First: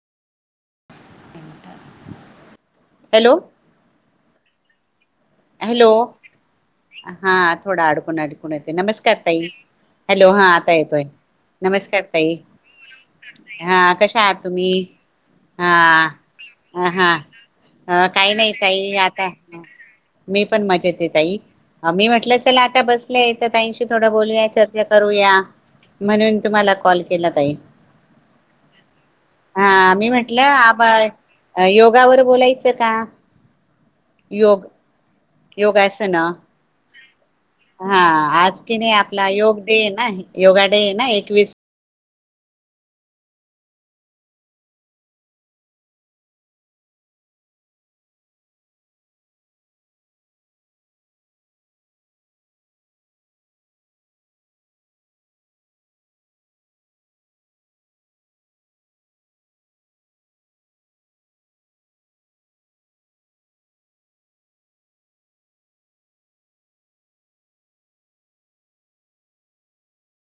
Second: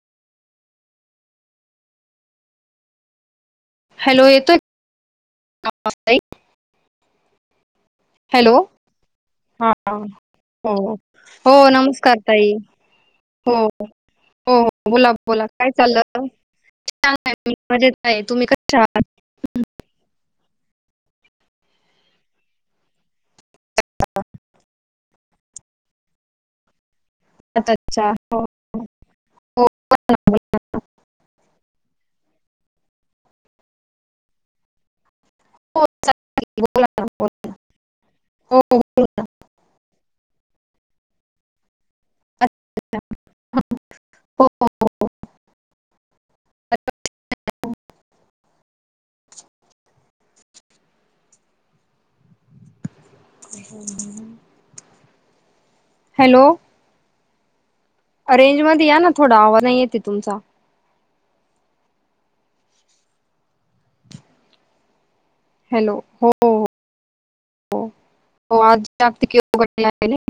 Hello. Hello येतोय का hello आवाज ताई? हा थोडा अडकून अडकून हॅलो. येतंय. नमस्कार ताई, हा हॅलो हा आता हो. येतोय, नमस्कार ताई. हो, हा कशा आहात हो, तुम्ही? हो बोला, बोला काय हा चाललं? हा छान आहे मी मजेत हा आहे. काही तुम्ही नाही कशा ताई आहात? आता मीपण मजेत हाय ताई, मी म्हटलं चला आता बसले आहे तर ताईशी थोडं बोलूया चर्चा करूया. म्हणून तुम्हाला कॉल केला ताई. अच्छा, अच्छा. हो, हो, हा मी म्हटलं, आ योगावर बोलायचं का? योग हो योगासना. बोला ना बोला. हा आज हो, की हो, नाही आपला योग डे हाय ना, योगा डे आहे ना एकवीस [inaudible] हो. हो. हॅलो. रेंजमध्ये या ना थोडा, आवाज नाही येत आहे तुमचा. हॅलो, हो हो हो हो आज जागतिक योगा दिन आहे ना.